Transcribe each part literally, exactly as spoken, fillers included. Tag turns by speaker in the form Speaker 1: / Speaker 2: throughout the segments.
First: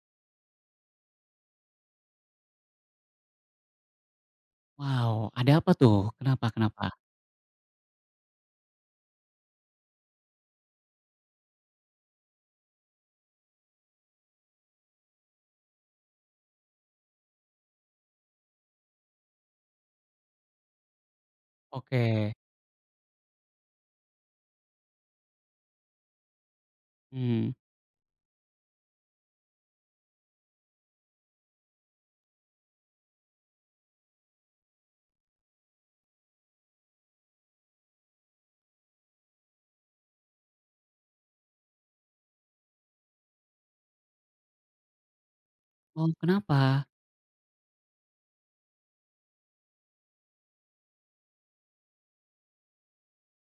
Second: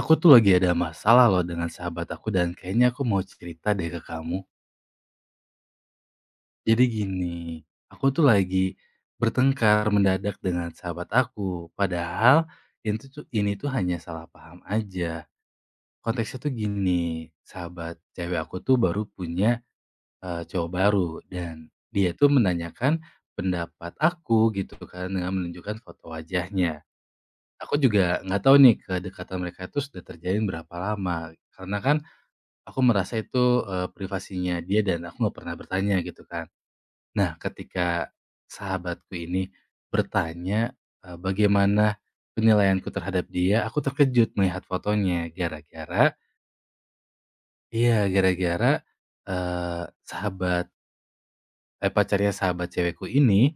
Speaker 1: Aku tuh lagi ada masalah loh dengan sahabat aku dan kayaknya aku mau cerita deh ke kamu.
Speaker 2: Wow, ada apa tuh? Kenapa kenapa?
Speaker 1: Jadi gini, aku tuh lagi bertengkar mendadak dengan sahabat aku. Padahal itu tuh ini tuh hanya salah paham aja. Konteksnya tuh gini, sahabat cewek aku tuh baru punya eh, cowok baru dan dia tuh
Speaker 2: Oke.
Speaker 1: menanyakan pendapat aku gitu kan dengan menunjukkan foto wajahnya.
Speaker 2: Hmm.
Speaker 1: Aku juga nggak tahu nih kedekatan mereka itu sudah terjalin berapa lama. Karena kan aku merasa itu, eee, privasinya dia dan aku nggak pernah bertanya gitu kan. Nah ketika sahabatku ini bertanya, eee, bagaimana penilaianku terhadap dia, aku terkejut melihat fotonya
Speaker 2: Oh
Speaker 1: gara-gara
Speaker 2: kenapa?
Speaker 1: iya gara-gara, eee, sahabat eh, pacarnya sahabat cewekku ini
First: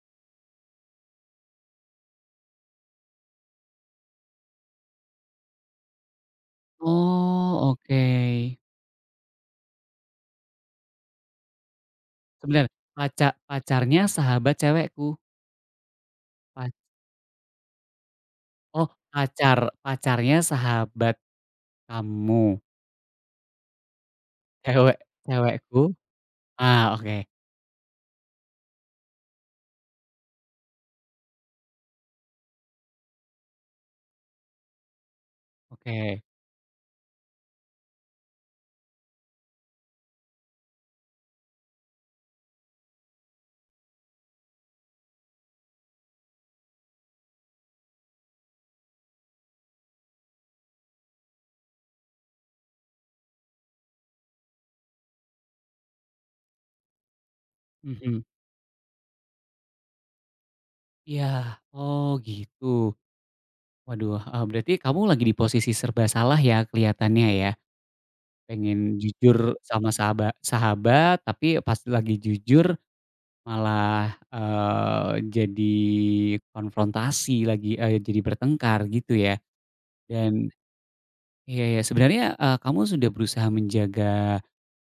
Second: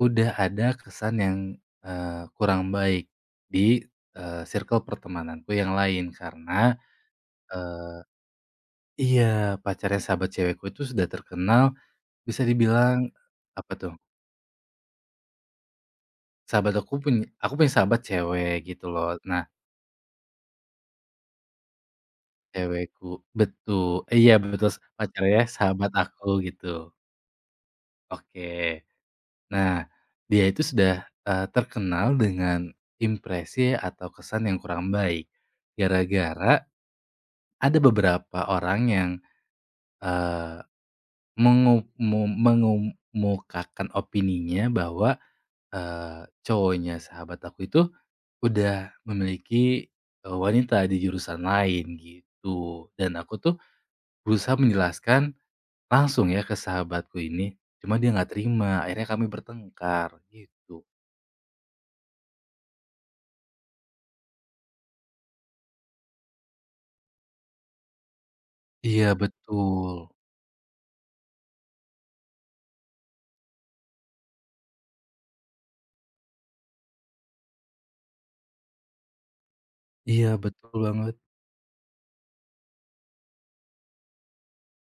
Speaker 1: udah ada kesan yang, eee, kurang baik di, eee, circle pertemananku yang lain karena,
Speaker 2: Oh,
Speaker 1: eee
Speaker 2: oke.
Speaker 1: iya pacarnya sahabat cewekku itu sudah terkenal. Bisa
Speaker 2: Sebentar,
Speaker 1: dibilang
Speaker 2: pacar
Speaker 1: apa tuh,
Speaker 2: pacarnya sahabat cewekku? Pa
Speaker 1: sahabat aku punya aku punya sahabat cewek gitu
Speaker 2: oh
Speaker 1: loh. Nah,
Speaker 2: pacar pacarnya sahabat kamu,
Speaker 1: cewekku betul, iya betul
Speaker 2: cewek
Speaker 1: pacarnya
Speaker 2: cewekku?
Speaker 1: sahabat aku gitu.
Speaker 2: Ah, oke,
Speaker 1: Oke. Nah, dia itu sudah, eee, terkenal dengan impresi atau kesan yang kurang baik.
Speaker 2: oke,
Speaker 1: Gara-gara ada beberapa orang yang, eee, mengu mu mengummukakan opininya bahwa, eee, cowoknya sahabat aku itu udah memiliki, eee, wanita di jurusan lain gitu, dan aku tuh berusaha menjelaskan langsung ya ke sahabatku ini, cuma dia
Speaker 2: mhm,
Speaker 1: nggak terima, akhirnya kami bertengkar gitu.
Speaker 2: iya, oh gitu. Waduh, eee, berarti kamu lagi di posisi serba salah ya kelihatannya ya? Pengen
Speaker 1: Iya
Speaker 2: jujur sama
Speaker 1: betul,
Speaker 2: sahaba sahabat, tapi pas lagi jujur malah, eee, jadi konfrontasi lagi, eee, jadi bertengkar gitu ya.
Speaker 1: iya
Speaker 2: Dan
Speaker 1: betul banget,
Speaker 2: iya ya sebenarnya, eee, kamu sudah berusaha menjaga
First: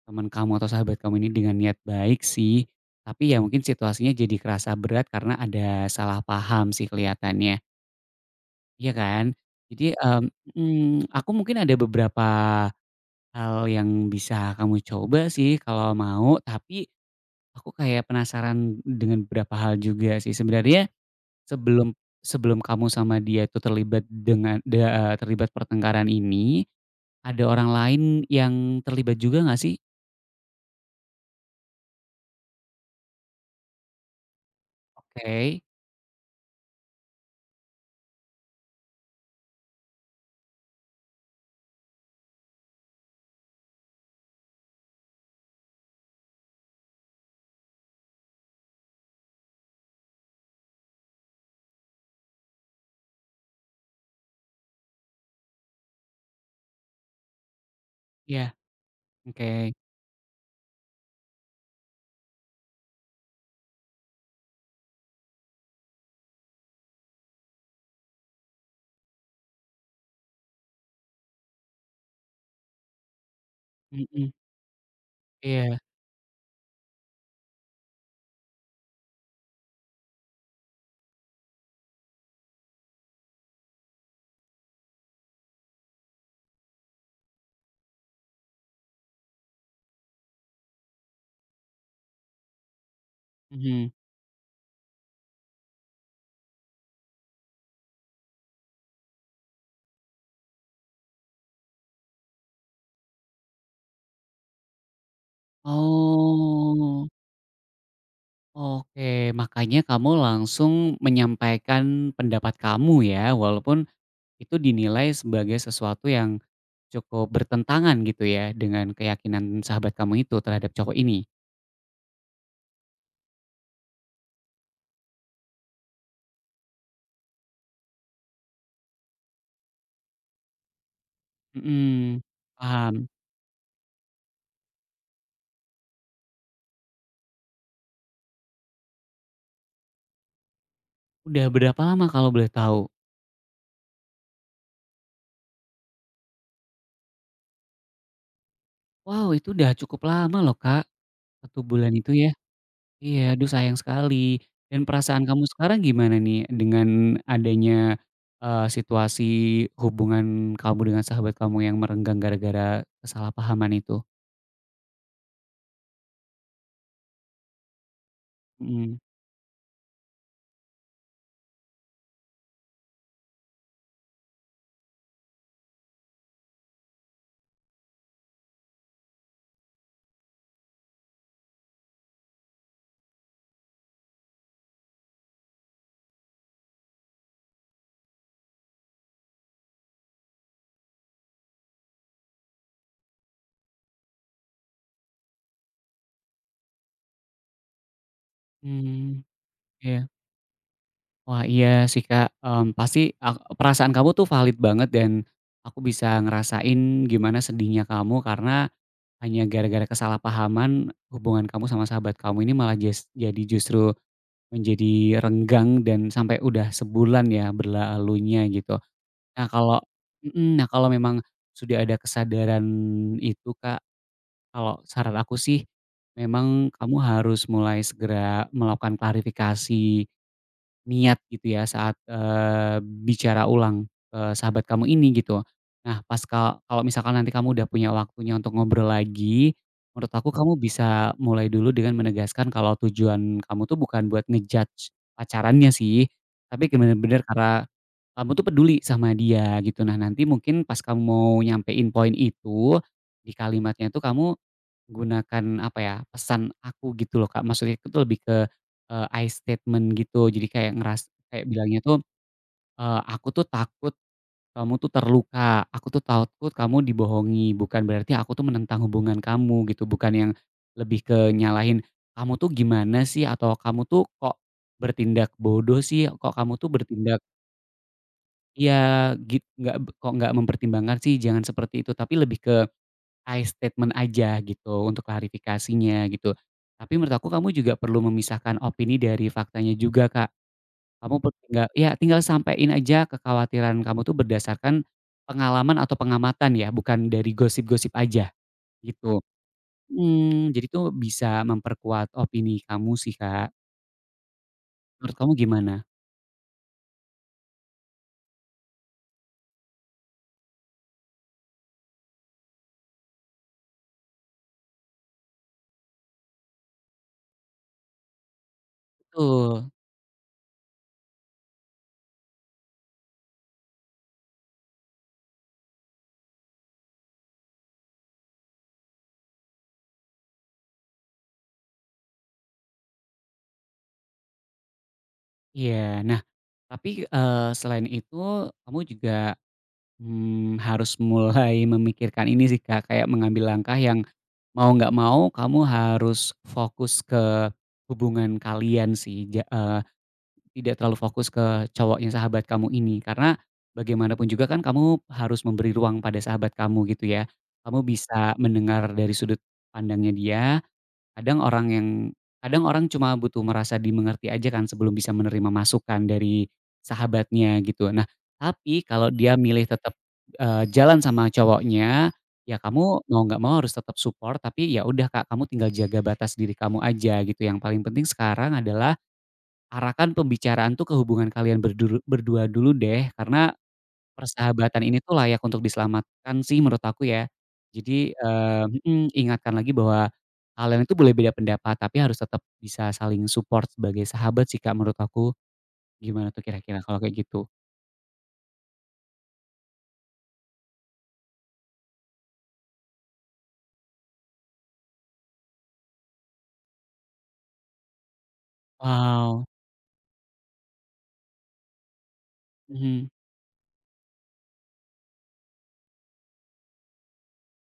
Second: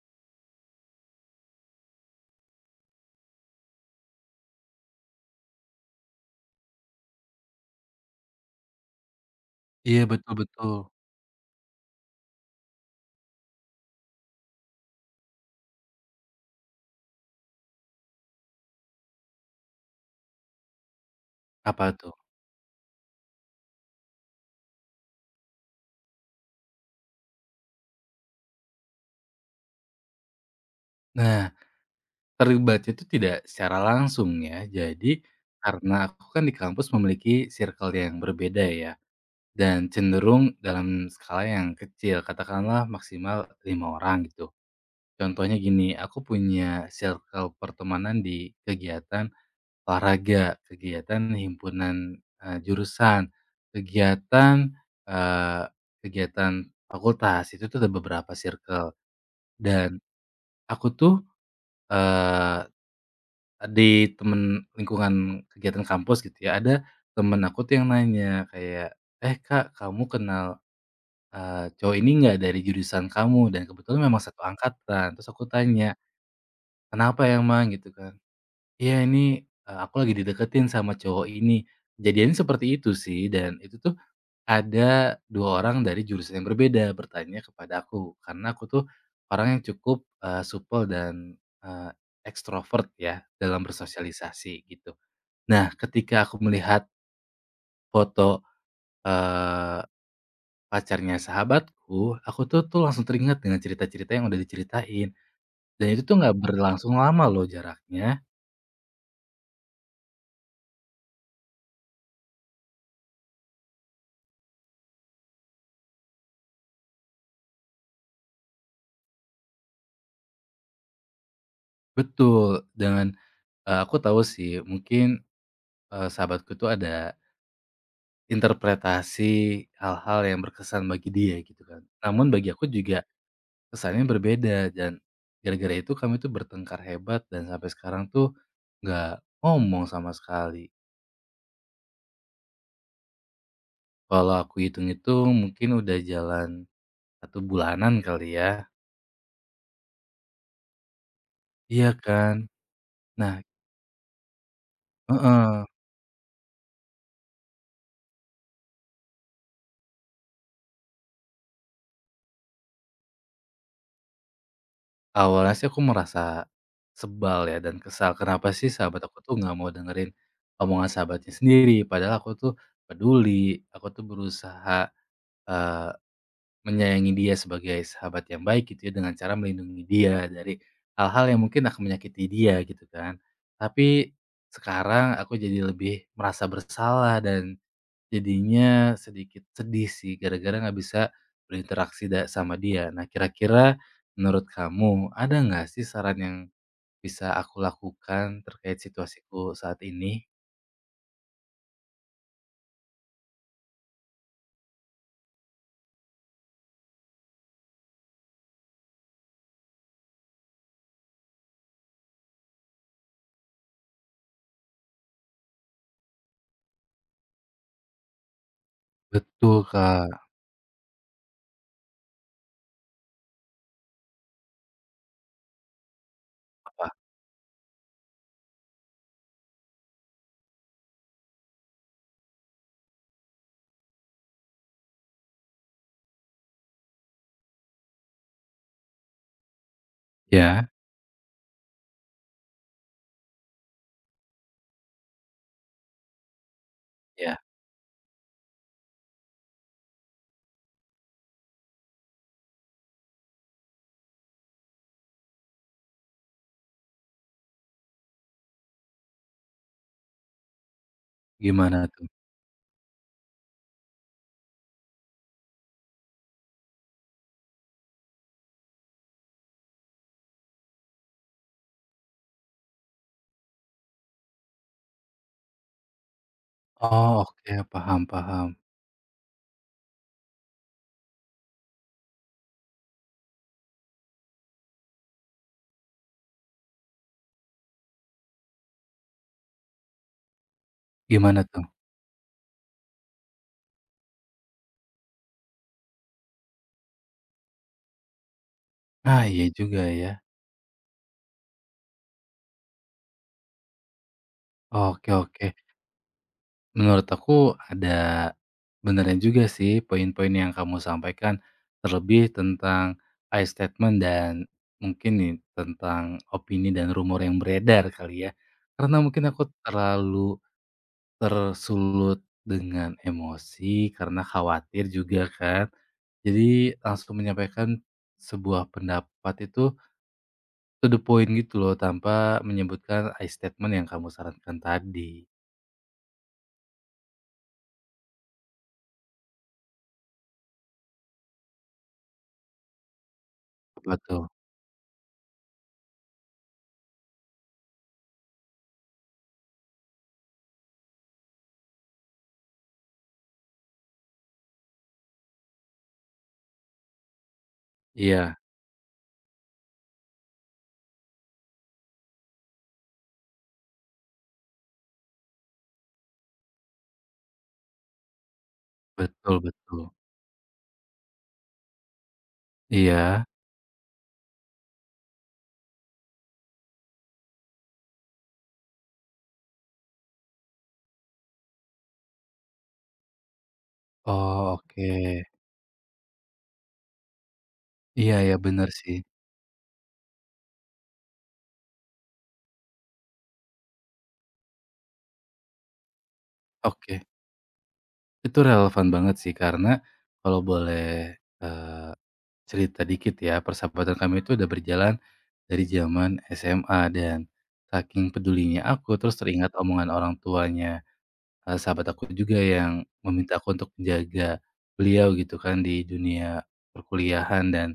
Speaker 2: teman kamu atau sahabat kamu ini dengan niat baik sih, tapi ya mungkin situasinya jadi kerasa berat karena ada salah paham sih kelihatannya, iya kan? Jadi,
Speaker 1: iya
Speaker 2: mmm,
Speaker 1: betul betul.
Speaker 2: mhm, aku mungkin ada beberapa hal yang bisa kamu coba sih kalau mau, tapi aku kayak penasaran dengan beberapa hal juga sih. Sebenarnya
Speaker 1: Apa
Speaker 2: Sebelum
Speaker 1: tuh?
Speaker 2: Sebelum kamu sama dia itu terlibat dengan da eee, terlibat pertengkaran ini, ada orang lain yang terlibat juga nggak sih?
Speaker 1: Nah, terlibatnya itu tidak secara langsung ya, jadi
Speaker 2: Oke,
Speaker 1: karena aku kan di kampus memiliki circle yang berbeda ya, dan cenderung dalam skala yang kecil, katakanlah maksimal lima orang gitu. Contohnya gini, aku punya circle pertemanan di kegiatan olahraga, kegiatan himpunan, eee, jurusan, kegiatan, eee, kegiatan fakultas, itu tuh ada beberapa
Speaker 2: iya,
Speaker 1: circle.
Speaker 2: oke,
Speaker 1: Dan aku tuh, eee, di temen lingkungan kegiatan kampus gitu ya, ada temen aku tuh yang nanya kayak, "Eh, Kak, kamu kenal, eee, cowok ini nggak dari jurusan kamu?" Dan kebetulan memang
Speaker 2: mhm,
Speaker 1: satu angkatan, terus aku
Speaker 2: iya,
Speaker 1: tanya, "Kenapa ya mang?" Gitu kan. Iya ini, eee, aku lagi dideketin sama cowok ini. Kejadiannya seperti itu sih dan itu tuh ada dua orang dari jurusan yang berbeda bertanya kepada aku, karena aku tuh orang yang cukup, eee, supel dan, eee, ekstrovert ya dalam
Speaker 2: mhm.
Speaker 1: bersosialisasi gitu. Nah ketika aku melihat foto, eee, pacarnya sahabatku, aku tuh tuh langsung teringat dengan cerita-cerita yang udah diceritain dan itu tuh nggak berlangsung
Speaker 2: Oh,
Speaker 1: lama loh jaraknya.
Speaker 2: oke, makanya kamu langsung menyampaikan pendapat kamu ya, walaupun itu dinilai sebagai sesuatu yang cukup bertentangan gitu ya, dengan keyakinan sahabat kamu itu terhadap cowok ini?
Speaker 1: Betul, dengan eee, aku tahu sih mungkin Eee, sahabatku tuh ada interpretasi hal-hal yang berkesan bagi dia gitu kan.
Speaker 2: Mhm,
Speaker 1: Namun bagi aku juga
Speaker 2: paham.
Speaker 1: kesannya berbeda dan gara-gara itu kami tuh bertengkar hebat dan sampai sekarang tuh nggak ngomong sama sekali.
Speaker 2: Udah berapa lama kalau boleh tahu?
Speaker 1: Kalau aku hitung-hitung mungkin udah jalan satu bulanan kali ya.
Speaker 2: Wow, itu udah cukup lama loh, Kak, satu bulan
Speaker 1: Iya
Speaker 2: itu ya.
Speaker 1: kan?
Speaker 2: Iya,
Speaker 1: Nah,
Speaker 2: aduh sayang sekali. Dan perasaan kamu
Speaker 1: heeh.
Speaker 2: sekarang gimana nih dengan adanya, eee, situasi hubungan kamu dengan sahabat kamu yang merenggang gara-gara kesalahpahaman itu?
Speaker 1: Awalnya sih aku merasa sebal ya dan kesal, kenapa sih
Speaker 2: Mhm.
Speaker 1: sahabat, mhm, aku tuh nggak mau dengerin omongan sahabatnya sendiri, padahal aku tuh peduli, aku tuh berusaha, eee, menyayangi dia sebagai sahabat yang baik gitu ya, dengan cara melindungi dia dari hal-hal yang mungkin akan menyakiti dia gitu kan. Tapi sekarang aku jadi lebih merasa bersalah dan jadinya sedikit sedih sih gara-gara nggak bisa berinteraksi da sama dia. Nah kira-kira menurut kamu ada nggak sih saran yang bisa aku lakukan terkait
Speaker 2: Mmm,
Speaker 1: situasiku saat
Speaker 2: iya.
Speaker 1: ini?
Speaker 2: Wah, iya sih, Kak, mmm, pasti ak perasaan kamu tuh valid banget dan aku bisa ngerasain gimana sedihnya kamu karena hanya gara-gara kesalahpahaman, hubungan kamu sama sahabat kamu ini malah jas jadi justru menjadi renggang dan sampai udah sebulan ya berlalunya gitu. Nah
Speaker 1: Betul,
Speaker 2: kalau
Speaker 1: Kak.
Speaker 2: mhm, nah kalau memang sudah ada kesadaran itu Kak, kalau saran aku sih, memang
Speaker 1: Apa?
Speaker 2: kamu harus mulai segera melakukan klarifikasi niat gitu ya saat, eee, bicara ulang ke sahabat kamu ini gitu. Nah pas ka kalau misalkan nanti kamu udah punya waktunya untuk ngobrol lagi, menurut aku kamu
Speaker 1: Ya?
Speaker 2: bisa mulai dulu dengan menegaskan kalau tujuan kamu tuh bukan buat ngejudge pacarannya sih, tapi ke bener-bener
Speaker 1: Ya.
Speaker 2: karena kamu tuh peduli sama dia gitu. Nah nanti mungkin pas kamu mau nyampein poin itu, di kalimatnya tuh kamu gunakan apa ya, pesan aku gitu loh Kak, maksudnya itu lebih ke, eee, I statement gitu. Jadi kayak ngeras kayak bilangnya
Speaker 1: Gimana
Speaker 2: tuh,
Speaker 1: tuh?
Speaker 2: eee, "Aku tuh takut kamu tuh terluka, aku tuh takut kamu dibohongi, bukan berarti aku tuh menentang hubungan kamu," gitu. Bukan yang lebih ke nyalahin, "Kamu tuh gimana sih?" Atau, "Kamu tuh kok bertindak bodoh sih? Kok kamu tuh
Speaker 1: Oh
Speaker 2: bertindak."
Speaker 1: oke, paham paham.
Speaker 2: Iya, gitu nggak kok nggak mempertimbangkan sih, jangan seperti itu. Tapi lebih ke I statement aja gitu untuk klarifikasinya gitu. Tapi menurut aku kamu juga perlu memisahkan opini dari faktanya juga, Kak. Kamu pe
Speaker 1: Gimana tuh?
Speaker 2: Tinggal ya tinggal sampein aja kekhawatiran kamu tuh berdasarkan pengalaman atau pengamatan ya, bukan dari gosip-gosip aja gitu.
Speaker 1: Ah, iya juga ya.
Speaker 2: Mhm, jadi tuh bisa memperkuat opini kamu sih, Kak.
Speaker 1: Oke
Speaker 2: Menurut kamu
Speaker 1: oke.
Speaker 2: gimana?
Speaker 1: Menurut aku ada benernya juga sih poin-poin yang kamu sampaikan, terlebih tentang I statement dan mungkin nih tentang opini dan rumor yang beredar kali ya. Karena mungkin aku
Speaker 2: Betul,
Speaker 1: terlalu tersulut dengan emosi karena khawatir juga kan. Jadi langsung menyampaikan sebuah pendapat itu to the point gitu loh tanpa menyebutkan I statement yang kamu sarankan tadi.
Speaker 2: iya. Nah, tapi, eee, selain itu kamu juga Mmm, harus mulai memikirkan ini sih Kak, kayak mengambil langkah yang
Speaker 1: Betul.
Speaker 2: mau nggak mau kamu harus fokus ke hubungan kalian sih, ja eee, tidak terlalu fokus ke cowoknya sahabat kamu ini. Karena bagaimanapun juga kan kamu harus memberi ruang pada sahabat kamu gitu ya. Kamu bisa
Speaker 1: Iya,
Speaker 2: mendengar dari sudut pandangnya dia. Kadang orang yang Kadang orang cuma butuh merasa dimengerti aja kan sebelum bisa menerima masukan dari sahabatnya gitu. Nah, tapi kalau mhm. dia
Speaker 1: betul
Speaker 2: milih
Speaker 1: betul.
Speaker 2: tetap, eee, jalan sama cowoknya, ya kamu mau
Speaker 1: Iya.
Speaker 2: nggak mau harus tetap support tapi ya udah Kak, kamu tinggal jaga batas diri kamu aja gitu. Yang paling penting sekarang adalah arahkan pembicaraan tuh ke hubungan kalian berduru berdua dulu deh karena
Speaker 1: Oh,
Speaker 2: persahabatan
Speaker 1: oke.
Speaker 2: ini tuh layak untuk diselamatkan sih menurut aku ya.
Speaker 1: Iya
Speaker 2: Jadi,
Speaker 1: ya
Speaker 2: eee
Speaker 1: bener sih.
Speaker 2: mhm, ingatkan lagi bahwa kalian itu boleh beda pendapat, tapi harus tetap bisa saling support sebagai sahabat sih Kak menurut aku. Gimana tuh kira-kira kalau
Speaker 1: Oke.
Speaker 2: kayak gitu?
Speaker 1: Itu relevan banget sih, karena kalau boleh, eee, cerita dikit ya, persahabatan kami itu udah berjalan dari zaman S M A dan saking pedulinya aku, terus
Speaker 2: Wow,
Speaker 1: teringat omongan orang tuanya, eee, sahabat aku juga yang
Speaker 2: mhm.
Speaker 1: meminta aku untuk menjaga beliau gitu kan di dunia perkuliahan dan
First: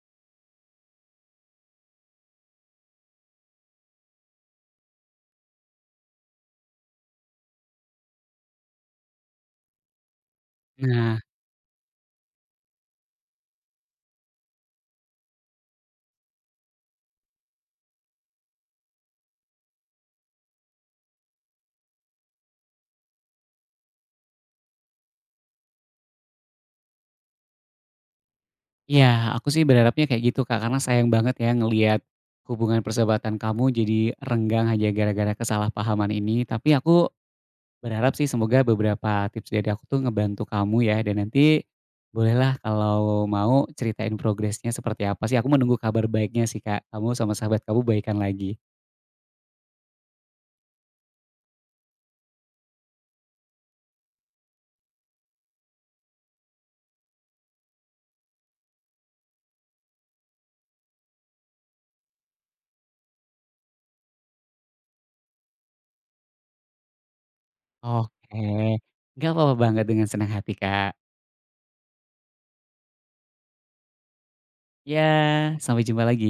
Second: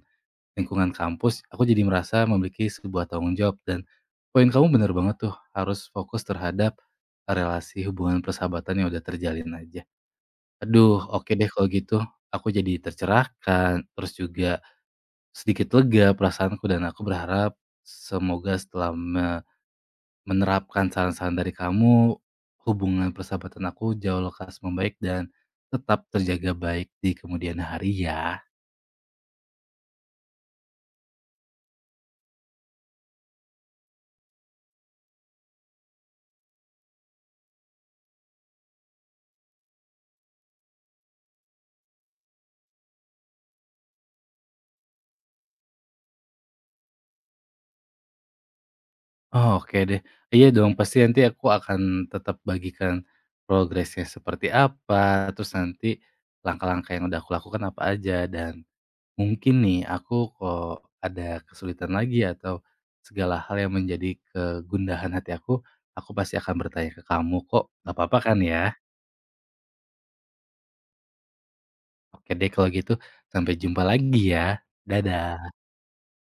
Speaker 1: lingkungan kampus, aku jadi merasa memiliki sebuah tanggung jawab dan poin kamu bener banget tuh, harus fokus terhadap relasi hubungan persahabatan yang udah terjalin aja. Aduh,
Speaker 2: Nah,
Speaker 1: oke deh kalau gitu. Aku jadi tercerahkan, terus juga sedikit lega perasaanku dan aku berharap semoga setelah me- menerapkan saran-saran dari kamu, hubungan persahabatan aku jauh lekas membaik dan tetap terjaga baik di kemudian hari ya.
Speaker 2: iya aku sih berharapnya kayak gitu Kak, karena sayang banget ya ngelihat hubungan persahabatan kamu jadi renggang hanya gara-gara kesalahpahaman ini. Tapi aku berharap sih semoga beberapa tips dari aku tuh ngebantu kamu ya, dan nanti bolehlah kalau mau ceritain progresnya seperti apa sih, aku menunggu kabar baiknya sih Kak, kamu sama sahabat kamu baikan lagi.
Speaker 1: Oh, oke deh. Iya dong, pasti nanti aku akan tetap bagikan progresnya seperti apa, terus nanti langkah-langkah yang udah aku lakukan apa aja, dan mungkin nih aku kok ada kesulitan lagi atau segala hal yang menjadi kegundahan hati aku, aku pasti akan bertanya ke kamu kok, gak apa-apa
Speaker 2: Oke,
Speaker 1: kan ya?
Speaker 2: nggak apa-apa banget, dengan senang hati Kak.
Speaker 1: Oke deh kalau gitu, sampai jumpa lagi ya.
Speaker 2: Ya,
Speaker 1: Dadah.
Speaker 2: sampai jumpa lagi.